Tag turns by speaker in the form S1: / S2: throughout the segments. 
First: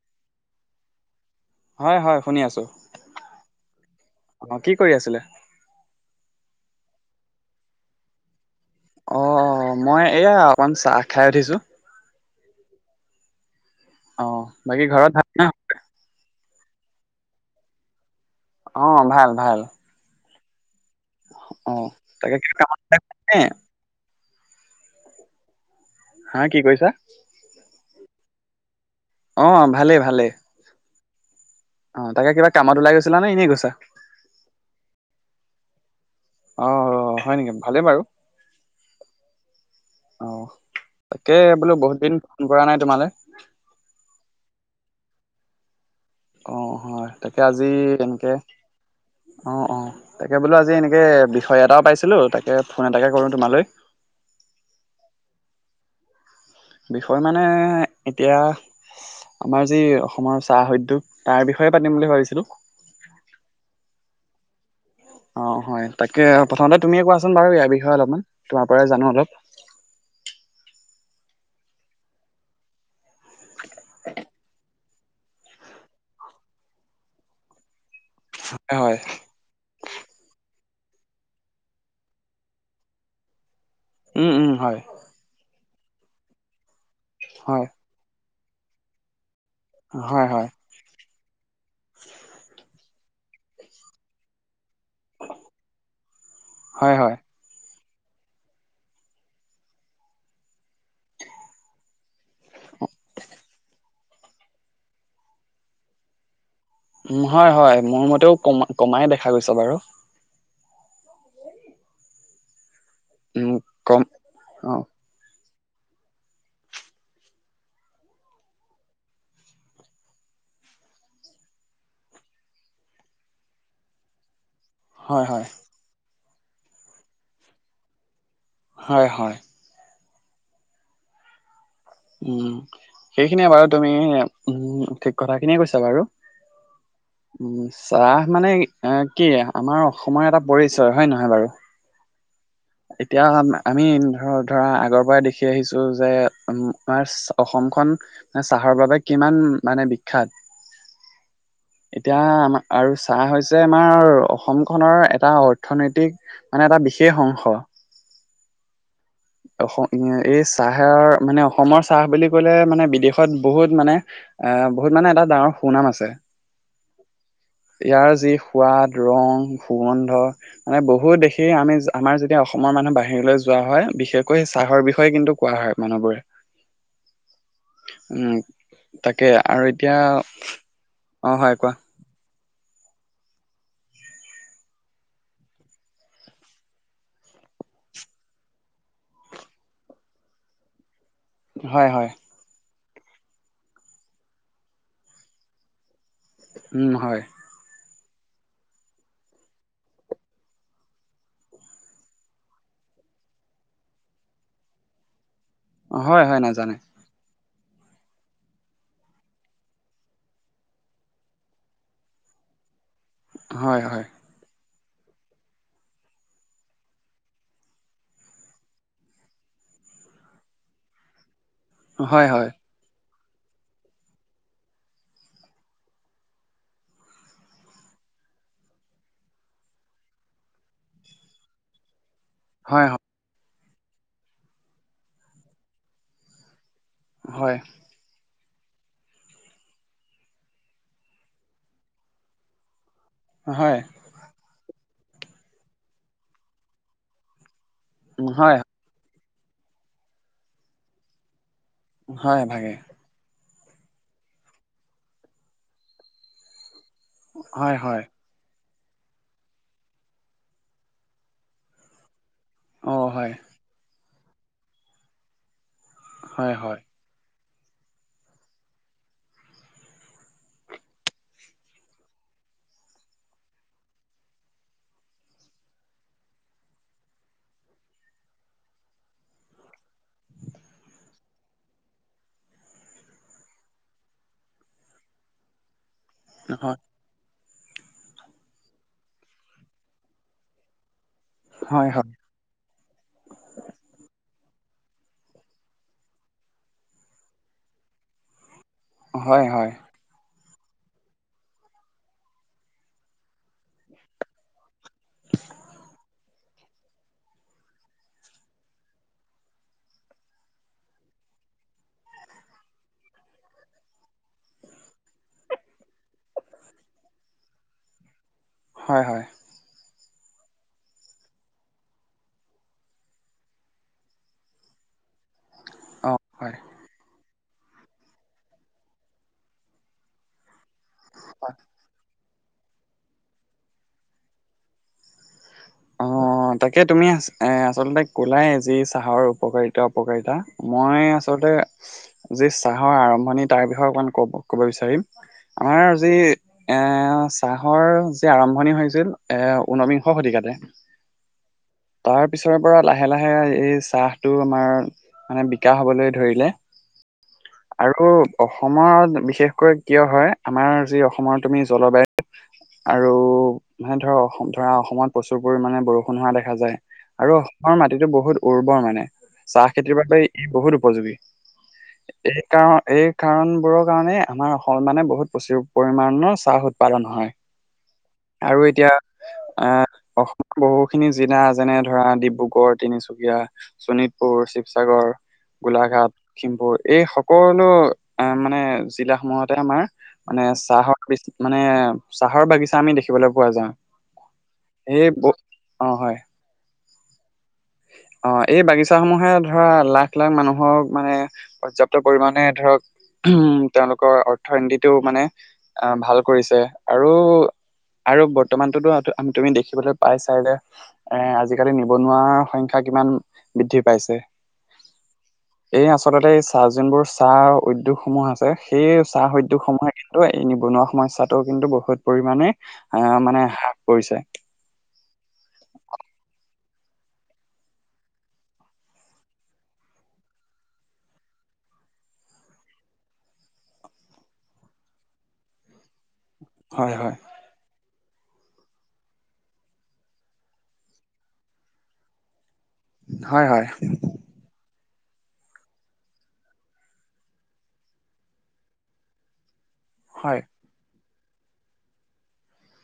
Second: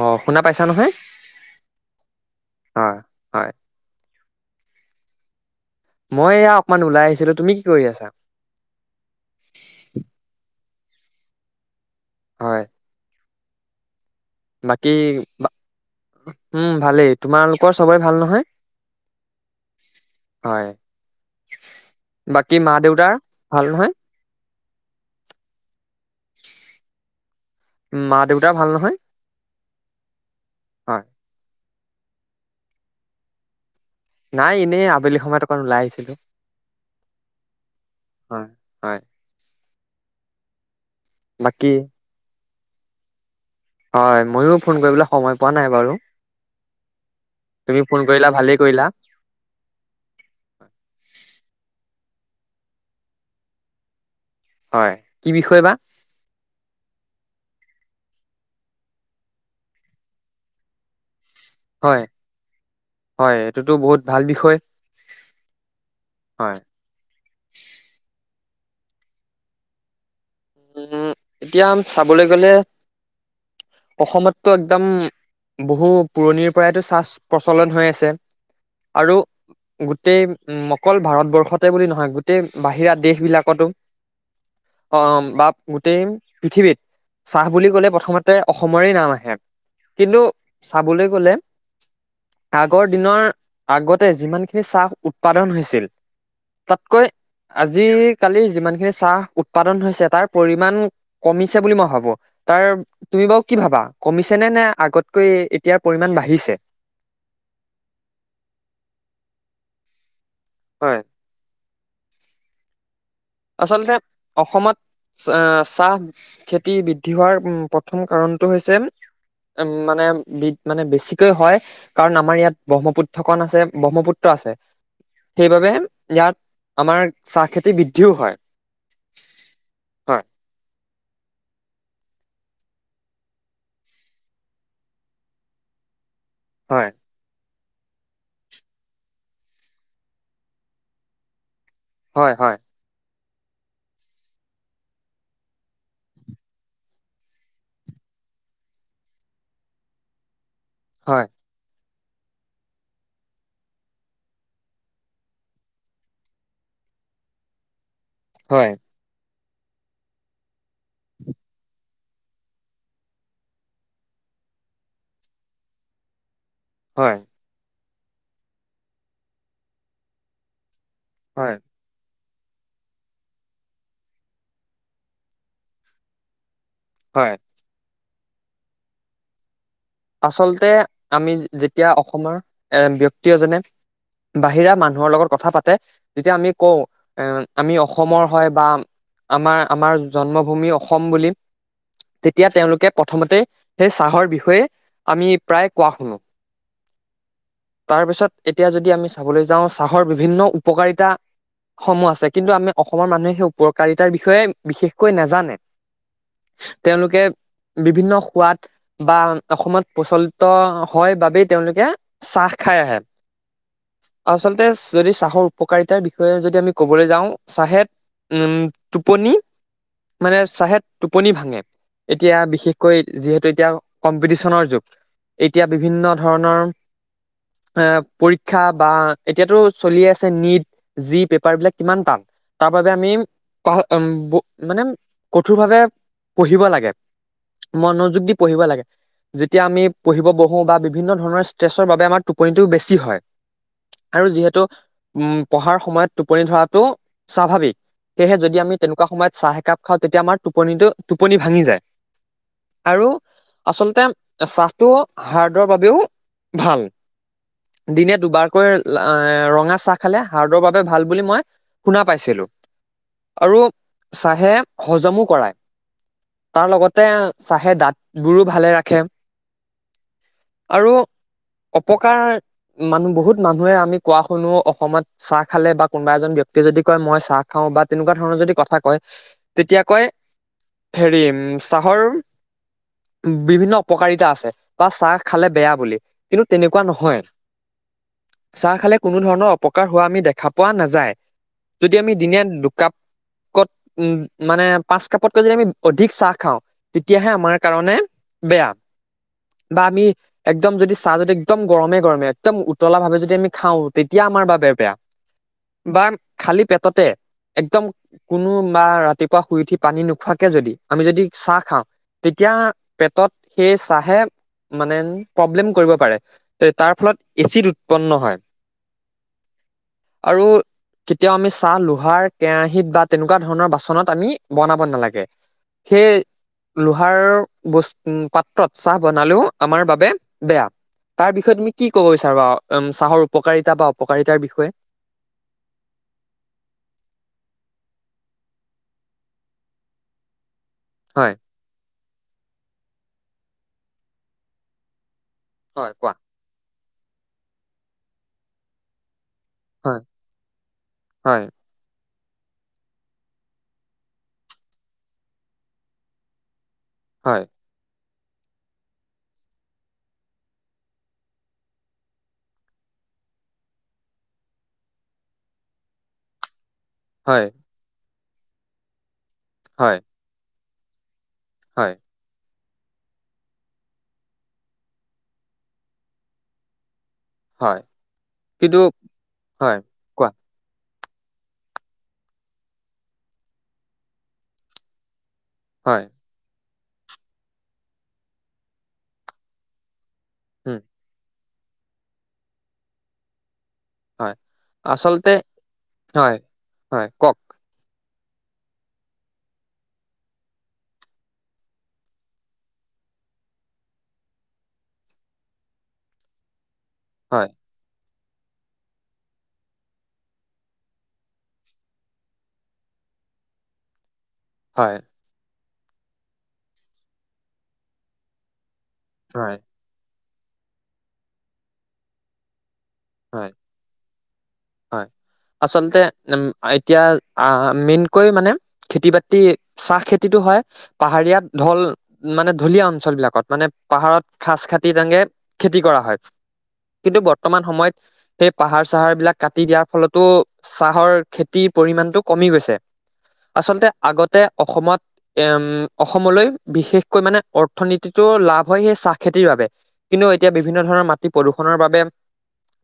S1: অ শুনা পাইছা নহয়?
S2: হয়, হয় শুনি আছোঁ।
S1: হয় হয়
S2: অ কি কৰি আছিলে?
S1: মই এয়া অকমান ওলাই আহিছিলোঁ। তুমি কি কৰি আছা?
S2: অ অ মই এইয়া অকমান চাহ খাই উঠিছোঁ।
S1: হয়।
S2: অ
S1: বাকী
S2: ঘৰত ভাল ন
S1: উম ভালেই। তোমালোকৰ চবৰে ভাল নহয়?
S2: অ ভাল, ভাল।
S1: হয়,
S2: অ তাকে
S1: বাকী
S2: কিবা
S1: মা,
S2: কামত ওলাই
S1: দেউতাৰ
S2: গৈছিলা নে?
S1: ভাল নহয়?
S2: হাঁ কি কৈছা?
S1: মা দেউতাৰ ভাল নহয়?
S2: অ ভালেই, ভালেই।
S1: হয়
S2: অ, তাকে কিবা কামত ওলাই গৈছা নে? এনেই গৈছা।
S1: নাই এনেই আবেলি সময়ত অকণ ওলাই আহিছিলোঁ।
S2: অ হয় নেকি ভালেই বাৰু
S1: হয় হয়
S2: অ। তাকে
S1: বাকী
S2: বোলোঁ বহুত দিন ফোন কৰা নাই তোমালে।
S1: হয় ময়ো ফোন কৰিবলৈ সময় পোৱা নাই বাৰু।
S2: অ হয় তাকে আজি
S1: তুমি ফোন কৰিলা
S2: তেনেকে।
S1: ভালেই কৰিলা
S2: অঁ অঁ তাকে বোলো আজি এনেকে বিষয় এটাও পাইছিলোঁ তাকে ফোন এটাকে কৰোঁ তোমালৈ।
S1: হয় কি বিষয় বা।
S2: বিষয় মানে এতিয়া আমাৰ যি অসমৰ চাহ উদ্যোগ। তাৰ বিষয়ে পাতিম
S1: হয়
S2: বুলি ভাবিছিলোঁ।
S1: হয় এইটোতো বহুত ভাল বিষয়।
S2: অ হয় তাকে
S1: হয়
S2: প্ৰথমতে তুমিয়ে কোৱাচোন বাৰু ইয়াৰ বিষয়ে অলপমান তোমাৰ পৰাই জানো অলপ।
S1: উম এতিয়া চাবলৈ গলে অসমতটো একদম। বহু পুৰণিৰ পৰাইতো চাহ প্ৰচলন হৈ আছে
S2: হয়
S1: আৰু। গোটেই উ অকল ভাৰতবৰ্ষতে বুলি নহয় গোটেই বাহিৰা দেশ বিলাকতো।
S2: উম উম হয়।
S1: অ বা গোটেই পৃথিৱীত চাহ
S2: হয়
S1: বুলি ক'লে প্ৰথমতে অসমৰে নাম আহে। কিন্তু
S2: হয় হয়
S1: চাবলৈ গ'লে আগৰ। দিনৰ আগতে যিমান খিনি চাহ উৎপাদন হৈছিল
S2: হয়
S1: তাতকৈ।
S2: হয়
S1: আজিকালিৰ যিমানখিনি চাহ উৎপাদন হৈছে তাৰ পৰিমান কমিছে বুলি মই ভাবোঁ। তাৰ তুমি বাৰু কি ভাবা কমিছে নে নে আগতকৈ এতিয়াৰ পৰিমান বাঢ়িছে।
S2: উম হয় হয় মোৰ মতেও কমা কমাই দেখা গৈছে বাৰু।
S1: হয়।
S2: উম
S1: আচলতে
S2: কম
S1: অসমত
S2: অ
S1: চাহ খেতি। দি বৃদ্ধি হোৱাৰ প্ৰথম কাৰণটো হৈছে। উম মানে বি মানে বেছিকৈ হয়। কাৰণ আমাৰ ইয়াত ব্ৰহ্মপুত্ৰখন আছে ব্ৰহ্মপুত্ৰ আছে।
S2: হয় হয়
S1: সেইবাবে ইয়াত আমাৰ চাহ খেতি বৃদ্ধিও হয়।
S2: হয় হয়। উম সেইখিনিয়ে বাৰু তুমি উ ঠিক কথাখিনিয়ে কৈছা বাৰু।
S1: হয়।
S2: উ চাহ মানে কি আমাৰ অসমৰ এটা পৰিচয় হয়ে নহয় বাৰু।
S1: হয় হয়।
S2: এতিয়া আমি ধৰ ধৰা আগৰ পৰাই দেখি আহিছো যে আমাৰ অসমখন। চাহৰ বাবে কিমান মানে বিখ্যাত।
S1: হয়।
S2: এতিয়া আমাৰ আৰু চাহ হৈছে আমাৰ অসমখনৰ এটা অৰ্থনৈতিক। মানে এটা বিশেষ অংশ।
S1: হয়।
S2: [inaudible] অস এই চাহৰ মানে অসমৰ চাহ বুলি ক'লে মানে বিদেশত বহুত মানে। এ বহুত মানে এটা ডাঙৰ সুনাম আছে।
S1: হয়।
S2: ইয়াৰ যি সোৱাদ ৰং সুগন্ধ মানে বহুত দেখি
S1: হয়
S2: আমি আমাৰ যি। যেতিয়া অসমৰ মানুহ বাহিৰলৈ যোৱা হয় বিশেষকৈ চাহৰ বিষয়ে কিন্তু কোৱা হয় মানুহবোৰে।
S1: হয়।
S2: উম। তাকে আৰু এতিয়া।
S1: আচলতে
S2: অ
S1: আমি
S2: হয় কোৱা
S1: যেতিয়া অসমৰ এ ব্যক্তি এজনে। বাহিৰা মানুহৰ লগত কথা পাতে। যেতিয়া আমি কওঁ এ আমি অসমৰ হয় বা। আমাৰ আমাৰ জন্মভূমি অসম বুলি।
S2: হয় হয়।
S1: তেতিয়া তেওঁলোকে প্ৰথমতে সেই চাহৰ বিষয়ে আমি প্ৰায় কোৱা শুনো।
S2: উম হয়।
S1: তাৰ পিছত এতিয়া যদি আমি চাবলৈ যাওঁ চাহৰ বিভিন্ন উপকাৰিতা। সমূহ আছে কিন্তু আমি অসমৰ মানুহে সেই উপকাৰিতাৰ বিষয়ে বিশেষকৈ নাজানে।
S2: হয় হয় নাজানে
S1: তেওঁলোকে বিভিন্ন সোৱাদ বা অসমত প্ৰচলিত হয় বাবেই তেওঁলোকে চাহ খাই আহে।
S2: হয় হয়।
S1: আচলতে যদি চাহৰ উপকাৰিতাৰ বিষয়ে যদি আমি ক'বলৈ যাওঁ চাহে। উম টোপনি মানে চাহে টোপনি ভাঙে।
S2: হয়
S1: এতিয়া
S2: হয়
S1: বিশেষকৈ যিহেতু এতিয়া কম্পিটিশনৰ যুগ এতিয়া বিভিন্ন ধৰণৰ। এ পৰীক্ষা বা এতিয়াতো চলিয়ে আছে নীট। যি পেপাৰ বিলাক কিমান টান। তাৰ পা
S2: হয়
S1: যে আমি মানে কঠোৰভাৱে পঢ়িব লাগে।
S2: হয়।
S1: মনোযোগ দি পঢ়িব লাগে। তেতিয়া আমি পঢ়িব বহো বা বিভিন্ন ধৰণৰ ষ্ট্ৰেছৰ বাবে আমাৰ টোপনিটোও বেছি হয়।
S2: হয়।
S1: আৰু যিহেতু উম পঢ়াৰ সময়ত টোপনি ধৰাটো স্বাভাৱিক
S2: উম,
S1: সেয়েহে
S2: হয়
S1: যদি আমি। তেনেকুৱা সময়ত চাহ একাপ খাওঁ তেতিয়া আমাৰ টোপনিটো টোপনি ভাঙি যায়।
S2: হয় হয়।
S1: আৰু আচলতে চাহটো হাৰ্ডৰ বাবেও ভাল।
S2: হয় হয়
S1: দিনে দুবাৰ। বিশেষকৈ ৰঙা চাহ খালে হাৰ্ডৰ বাবে ভাল বুলি মই শুনা পাইছিলো।
S2: অ হয়।
S1: আৰু চাহে হজমো কৰায়
S2: হয়
S1: তাৰ
S2: হয়
S1: লগত। তে চাহে দাঁত বোৰো ভালে ৰাখে। আৰু অপকাৰ মানুহ বহুত মানুহে আমি কোৱা শুনো অসমত। চাহ খালে বা কোনোবা এজন ব্যক্তিয়ে যদি কয় মই চাহ খাওঁ বা তেনেকুৱা ধৰণৰ যদি কথা কয় তেতিয়া কয়। হেৰি উম চাহৰ বিভিন্ন। অপকাৰিতা আছে বা চাহ খালে বেয়া বুলি কিন্তু তেনেকুৱা নহয়। চাহ খালে কোনো ধৰণৰ অপকাৰ হোৱা আমি দেখা পোৱা নাযায়
S2: হয় হয়
S1: যদি
S2: হয়
S1: আমি দিনে দুকাপ। কত উম মানে পাঁচ কাপতকৈ যদি আমি অধিক চাহ খাওঁ। তেতিয়াহে আমাৰ কাৰণে বেয়া।
S2: হয় হয়।
S1: বা আমি। একদম যদি চাহ যদি একদম গৰমে গৰমে একদম উতলা ভাৱে যদি আমি খাওঁ তেতিয়া আমাৰ বাবে বেয়া। বা খালি পেটতে। একদম কোনো বা ৰাতিপুৱা শুই উঠি পানী নোখোৱাকে যদি আমি যদি চাহ খাওঁ। তেতিয়া পেটত সেই চাহে। মানে প্ৰব্লেম কৰিব পাৰে তাৰ ফলত এচিড উৎপন্ন হয়।
S2: হয় হয়।
S1: আৰু। কেতিয়াও আমি চাহ লোহাৰ কেৰাহীত বা তেনেকুৱা ধৰণৰ বাচনত আমি বনাব নালাগে। সেই
S2: অ হয়
S1: লোহাৰ বস্তু। উম পাত্ৰত চাহ বনালেও আমাৰ বাবে বেয়া তাৰ বিষয়ে তুমি কি ক'ব বিচৰা। ৰা উম চাহৰ উপকাৰিতা বা অপকাৰিতাৰ বিষয়ে।
S2: অহ তাকে তুমি এ আচলতে কোলাই যে চাহৰ উপকাৰিতা অপকাৰিতা। মই
S1: হয়।
S2: আচলতে যি চাহৰ আৰম্ভণি তাৰ বিষয়ে অকমান কব ক'ব বিচাৰিম। আমাৰ
S1: হয়
S2: যি
S1: কোৱা
S2: এ, চাহৰ যি আৰম্ভণি হৈছিল এ,।
S1: হয়
S2: ঊনবিংশ শতিকাতে।
S1: হয়।
S2: তাৰ পিছৰে পৰা লাহে লাহে এই চাহটো আমাৰ। মানে বিকাশ হ'বলৈ ধৰিলে।
S1: হয়।
S2: আৰু অসমত বিশেষকৈ কিয় হয়, আমাৰ যি অসমত তুমি জলবায়ু। আৰু মানে ধৰ ধৰা অসমত প্ৰচুৰ পৰিমানমানে বৰষুণ হোৱা দেখ। দেখা যায় আৰু
S1: হয়
S2: অসমৰ মাটিতটো বহুত উৰ্বৰ মানে চাহ
S1: হয়
S2: খেতিৰ বাবে। ই বহুত উপযোগী।
S1: হয়।
S2: এই কাৰ এই কাৰণ বোৰৰ কাৰণে আমাৰ অসম মানে বহুত প্ৰচুৰ পৰিমমানে চাহ উৎপাদন হয়। আৰু
S1: কিন্তু
S2: এতিয়া
S1: হয়
S2: আহ,
S1: কোৱা
S2: অসমৰ বহুখিনি। জিলা যেনে ধৰা ডিব্ৰুগড়, তিনিচুকীয়া, শোণিতপুৰ, শিৱসাগৰ।
S1: হয়
S2: গোলাঘাট খিমপুৰ এই সকলো আহ, মানে জিলা সমূহতে আমাৰ। মানে
S1: উম
S2: চাহৰ মানে চাহৰ বাগিছা আমি দেখিবলৈ পোৱা যাওঁ।
S1: হয়,
S2: এই
S1: আচলতে
S2: ব- অ হয়
S1: হয়-হয় কওক।
S2: অ' এই বাগিচামূহে ধৰা লাখ-লাখ মানুহক মানে পৰ্যাপ্ত পৰিমাণে ধৰক। উম, তেওঁলোকৰ অৰ্থনীতিটোও মানে আহ, ভাল কৰিছে। আৰু
S1: হয়।
S2: আৰু বৰ্তমানটোতো তুমি দেখিবলৈ পাইচাই যে এ, আজিকালি নিবনুৱাৰ সং। সংখ্যা কিমান বৃদ্ধি পাইছে।
S1: হয়।
S2: এই আচলতে চাহ যোনবোৰ চাহ উদ্যোগ সমূহ আছে সেই চাহ
S1: হয়
S2: উদ্যোগ সমূহে। কিন্তু এই নিবনুৱা সমস্যাটো কিন্তু বহুত পৰিমানে আহ, মানে
S1: হয়
S2: হ্ৰাস কৰিছে।
S1: হয়। আচলতে উম, এতিয়া আহ, মেইনকৈ মানে খেতি বাতি চাহ খেতিতটো হয়। পাহাৰীয়া ঢল মানে ঢলীয়া অঞ্চল বিলাকত মানে পাহাৰত খাচ খাতি তেনকে খেতি কৰা হয়
S2: হয় হয়
S1: কিন্তু বৰ্তমান সময়ত। সেই পাহাৰ চাহাৰ বিলাক কাটি দিয়াৰ ফলতো চাহৰ খেতিৰ পৰিমানটো কমি গৈছে।
S2: হয় হয়
S1: আচলতে আগতে অসমত এ, উম, অসমলৈ বিশেষকৈ মানে অৰ্থনীতিতো লাভ হয় সেই চাহ খেতিৰ বাবে। কিন্তু
S2: হয়
S1: এতিয়া বিভিন্ন ধৰণৰ মাটি প্ৰদূষণৰ বাবে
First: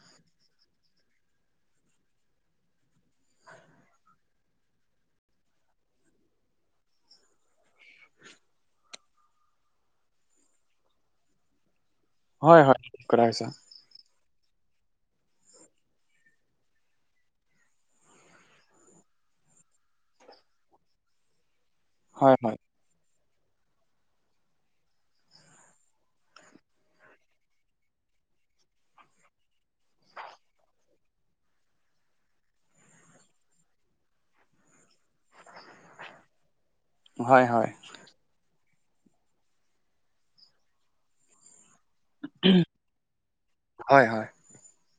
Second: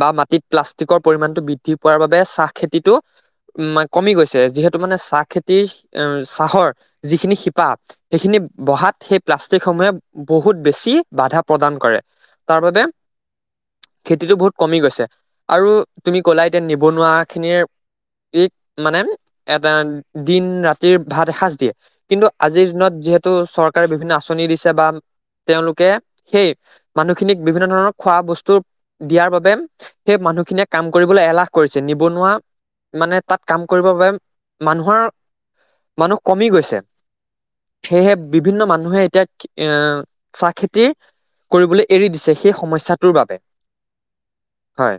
S1: বা মাটিত প্লাষ্টিকৰ পৰিমাণটো বৃদ্ধি পোৱাৰ বাবে চাহ খেতিটো উম, কমি গৈছে যিহেতু মানে চাহ খেতিৰ উম, চাহৰ যিখিনি শিপা সেইখিনি বহাত সেই প্লাষ্টিক সমূহে বহুত বেছি বাধা প্ৰদান কৰে। তাৰ
S2: হয়-হয়
S1: বাবে
S2: ঠিক কথা কৈছা।
S1: খেতিটো বহুত কমি গৈছে আৰু তুমি ক'লা এতিয়া নিবনুৱা খিনিৰ ইক মানে এটা দিন ৰাতিৰ ভাত এসাঁজ দিয়ে। কিন্তু
S2: হয় হয়
S1: আজিৰ দিনত যিহেতু চৰকাৰে বিভিন্ন আঁচনি দিছে বা তেওঁলোকে সেই মানুহখিনিক বিভিন্ন ধৰণৰ খোৱা বস্তু দিয়াৰ বাবে সেই মানুহখিনিয়ে কাম কৰিবলৈ এলাহ কৰিছে। নিবনুৱা মানে তাত কাম কৰিবৰ বাবে মানুহৰ মানুহ কমি গৈছে।
S2: হয়-হয়।
S1: সেয়েহে বিভিন্ন মানুহে এতিয়া চাহ খেতিৰ কৰিবলৈ এৰি দিছে সেই সমস্যাটোৰ বাবে।
S2: হয়-হয়।
S1: হয়,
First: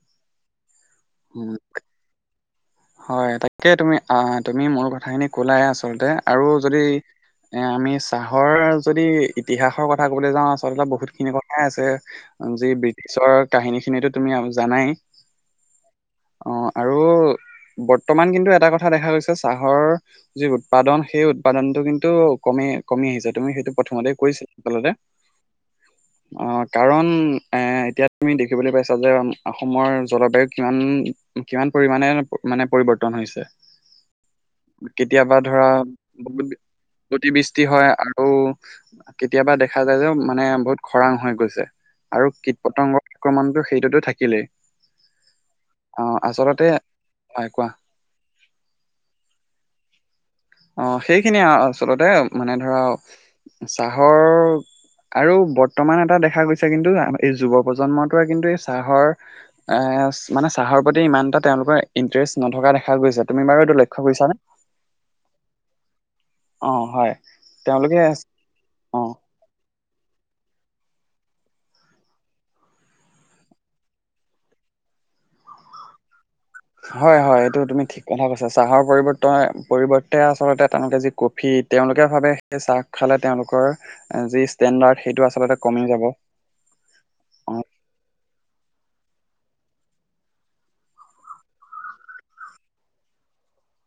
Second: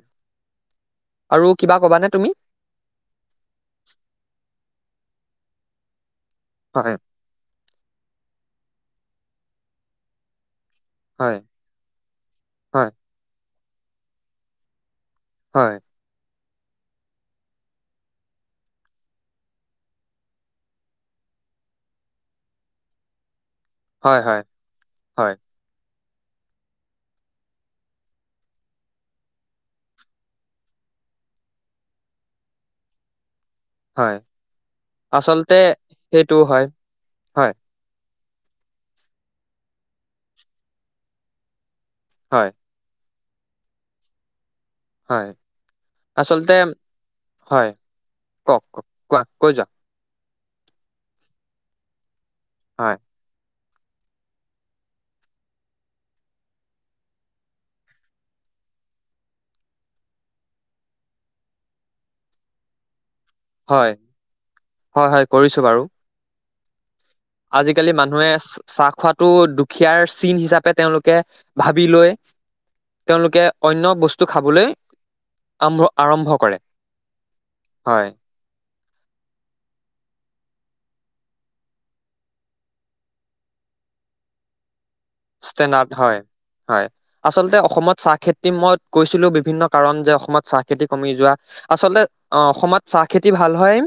S1: আৰু
S2: উম
S1: কিবা কবানে তুমি?
S2: হয় তাকে তুমি অ' তুমি মূল কথাখিনি কলাই আচলতে আৰু যদি
S1: হয়
S2: এ, আমি চাহৰ যদি ইতিহাসৰ কথা কবলৈ যাওঁ আচলতে বহু বহুতখিনি
S1: হয়
S2: কথাই আছে যি
S1: হয়
S2: ব্ৰিটিছৰ কাহিনী খিনিতো তুমি জানাই।
S1: হয়।
S2: অ আৰু বৰ্তমান কিন্তু এটা কথা দেখা গৈছে চাহৰ যি উৎপাদন সেই উৎপাদনটো কিন্তু কমি কমি আহিছে তুমি সেইটো প্ৰথমতে
S1: হয় হয়
S2: কৰিছে আচলতে
S1: হয়
S2: অ কাৰণ এ এতিয়া তুমি দেখিবলৈ পাইছা যে অসমৰ জলবায়ু কিমান? কিমান পৰিমণে মানে পৰিৱৰ্তন হৈছে?
S1: হয়
S2: কেতিয়াবা
S1: আচলতে
S2: ধৰা
S1: সেইটো হয়
S2: গতিবৃষ্টি হয় আৰু কেতিয়াবা দেখা যায় যে মানে বহুত খৰাং হৈ গৈছে। আৰু
S1: হয়
S2: কীট পতংগৰ আক্ৰমণটো সেইটোতো থাকিলেই।
S1: হয় আচলতে হয় কওক কক কোৱা কৈ যোৱাও।
S2: অ সেইখিনিয়ে আচলতে মানে ধৰা
S1: হয়
S2: চাহৰ আৰু বৰ্তমান এটা দেখা গৈছে কিন্তু এই যুৱ প্ৰজন্মটোৱে কিন্তু এই চাহৰ এ মানে চাহৰ প্ৰতি ইমান এটা তেওঁলোকৰ ইণ্টাৰেষ্ট নথকা দেখা গৈছে। তুমি বাৰু এইটো
S1: হয়
S2: লক্ষ্য কৰিছানে
S1: হয় হয় কৰিছো বাৰু
S2: অ হয়।
S1: আজিকালি
S2: তেওঁলোকে
S1: মানুহে চাহ
S2: অ
S1: খোৱাটো দুখীয়াৰ চিন হিচাপে তেওঁলোকে ভাবি লয়। তেওঁলোকে অন্য বস্তু খাবলৈ আৰম্ভ আৰম্ভ কৰে।
S2: হয় হয় এইটো তুমি ঠিক
S1: হয়
S2: কথা কৈছা। চাহৰ পৰিৱৰ্ত পৰিৱৰ্তে আচলতে তেওঁলোকে যি কফি তেওঁলোকে ভাৱে। চাহ খালে তেওঁলোকৰ যি ষ্টেণ্ডাৰ্ড সেইটো আচলতে কমি
S1: ষ্টেণ্ডাৰ্ড
S2: যাব।
S1: হয় হয়।
S2: অ
S1: আচলতে অসমত চাহ খেতি মই কৈছিলো বিভিন্ন কাৰণ যে অসমত চাহ খেতি কমি যোৱা। আচলতে অ অসমত চাহ খেতি ভাল হয়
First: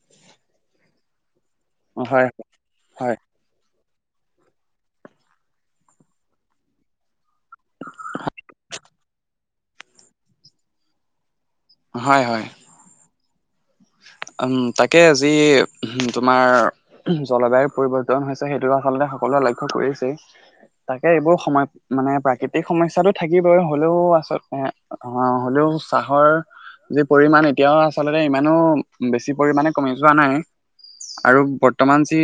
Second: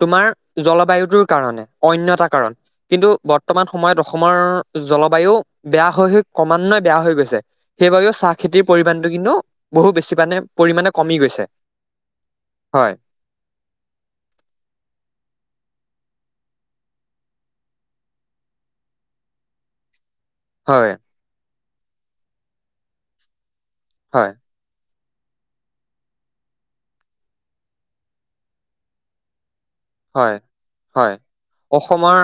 S1: তোমাৰ জলবায়ুটোৰ কাৰণে। অন্য এটা
S2: হয়
S1: কাৰণ কিন্তু
S2: হয়
S1: বৰ্তমান সময়ত অসমৰ জলবায়ু। বেয়া হৈ হৈ ক্ৰমান্বয়ে বেয়া হৈ গৈছে। সেইবাবেও চাহ খেতিৰ পৰিমাণটো কিন্তু বহু বেছি মানে পৰিমাণে কমি গৈছে।
S2: হয় হয়।
S1: হয়।
S2: উম তাকে আজি তোমাৰ। জলবায়ুৰ পৰিৱৰ্তন হৈছে সেইটো আচলতে সকলোৱে লক্ষ্য কৰিছেই।
S1: হয়
S2: তাকে এইবোৰ সময় মানে প্ৰাকৃতিক সমস্যাটো থাকিবই হ'লেও
S1: হয়
S2: আচলতে। অ হ'লেও চাহৰ যি পৰিমণ এতিয়াও আচলতে ইমানো বেছি পৰিমাণে। সিমানো কমি যোৱা নাই
S1: হয় হয়
S2: আৰু বৰ্তমান
S1: অসমৰ
S2: যি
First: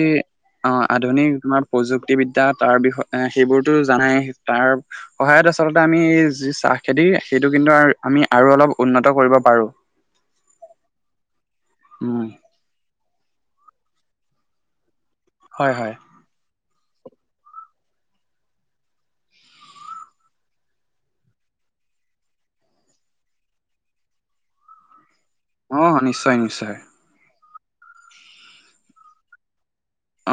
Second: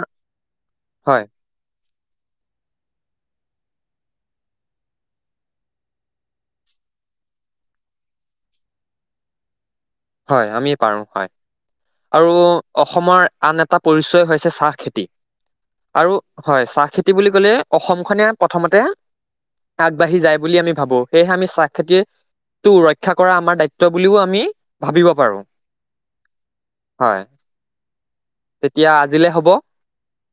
S1: হয়
S2: আধুনিক তোমাৰ। প্ৰযুক্তিবিদ্যা তাৰ বিষয় এ সেইবোৰতো জানাই তাৰ। সহায়ত আচলতে আমি এই যি চাহ খেতি সেইটো কিন্তু আমি আৰু অলপ উন্নত কৰিব পাৰো।
S1: হয় আমি পাৰো হয়
S2: উম
S1: আৰু। অসমৰ আন এটা পৰিচয় হৈছে চাহ খেতি।
S2: হয় হয়।
S1: আৰু হয় চাহ খেতি বুলি ক'লে অসম খনে প্ৰথমতে। আগবাঢ়ি যায় বুলি আমি ভাবো সেয়েহে আমি চাহ খেতি। টো ৰক্ষা কৰা আমাৰ দায়িত্ব বুলিও আমি ভাবিব পাৰোঁ।
S2: অ নিশ্চয় নিশ্চয়।
S1: হয় তেতিয়া আজিলে হ'ব।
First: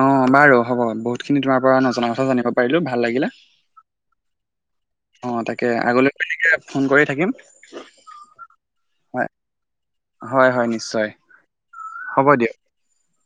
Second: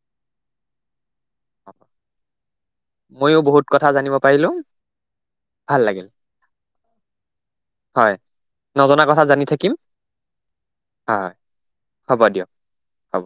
S2: অ বাৰু হ'ব বহুত খিনি তোমাৰ পৰা নজনা কথা জানিব পাৰিলোঁ।
S1: মইয়ো বহুত কথা জানিব পাৰিলোঁ।
S2: অ তাকে আগলৈ ফোন কৰি থাকিম।
S1: হয় নজনা কথা
S2: হয়
S1: জানি থাকিম
S2: হয় হয় নিশ্চয়
S1: হয় হ'ব দিয়ক। হ'ব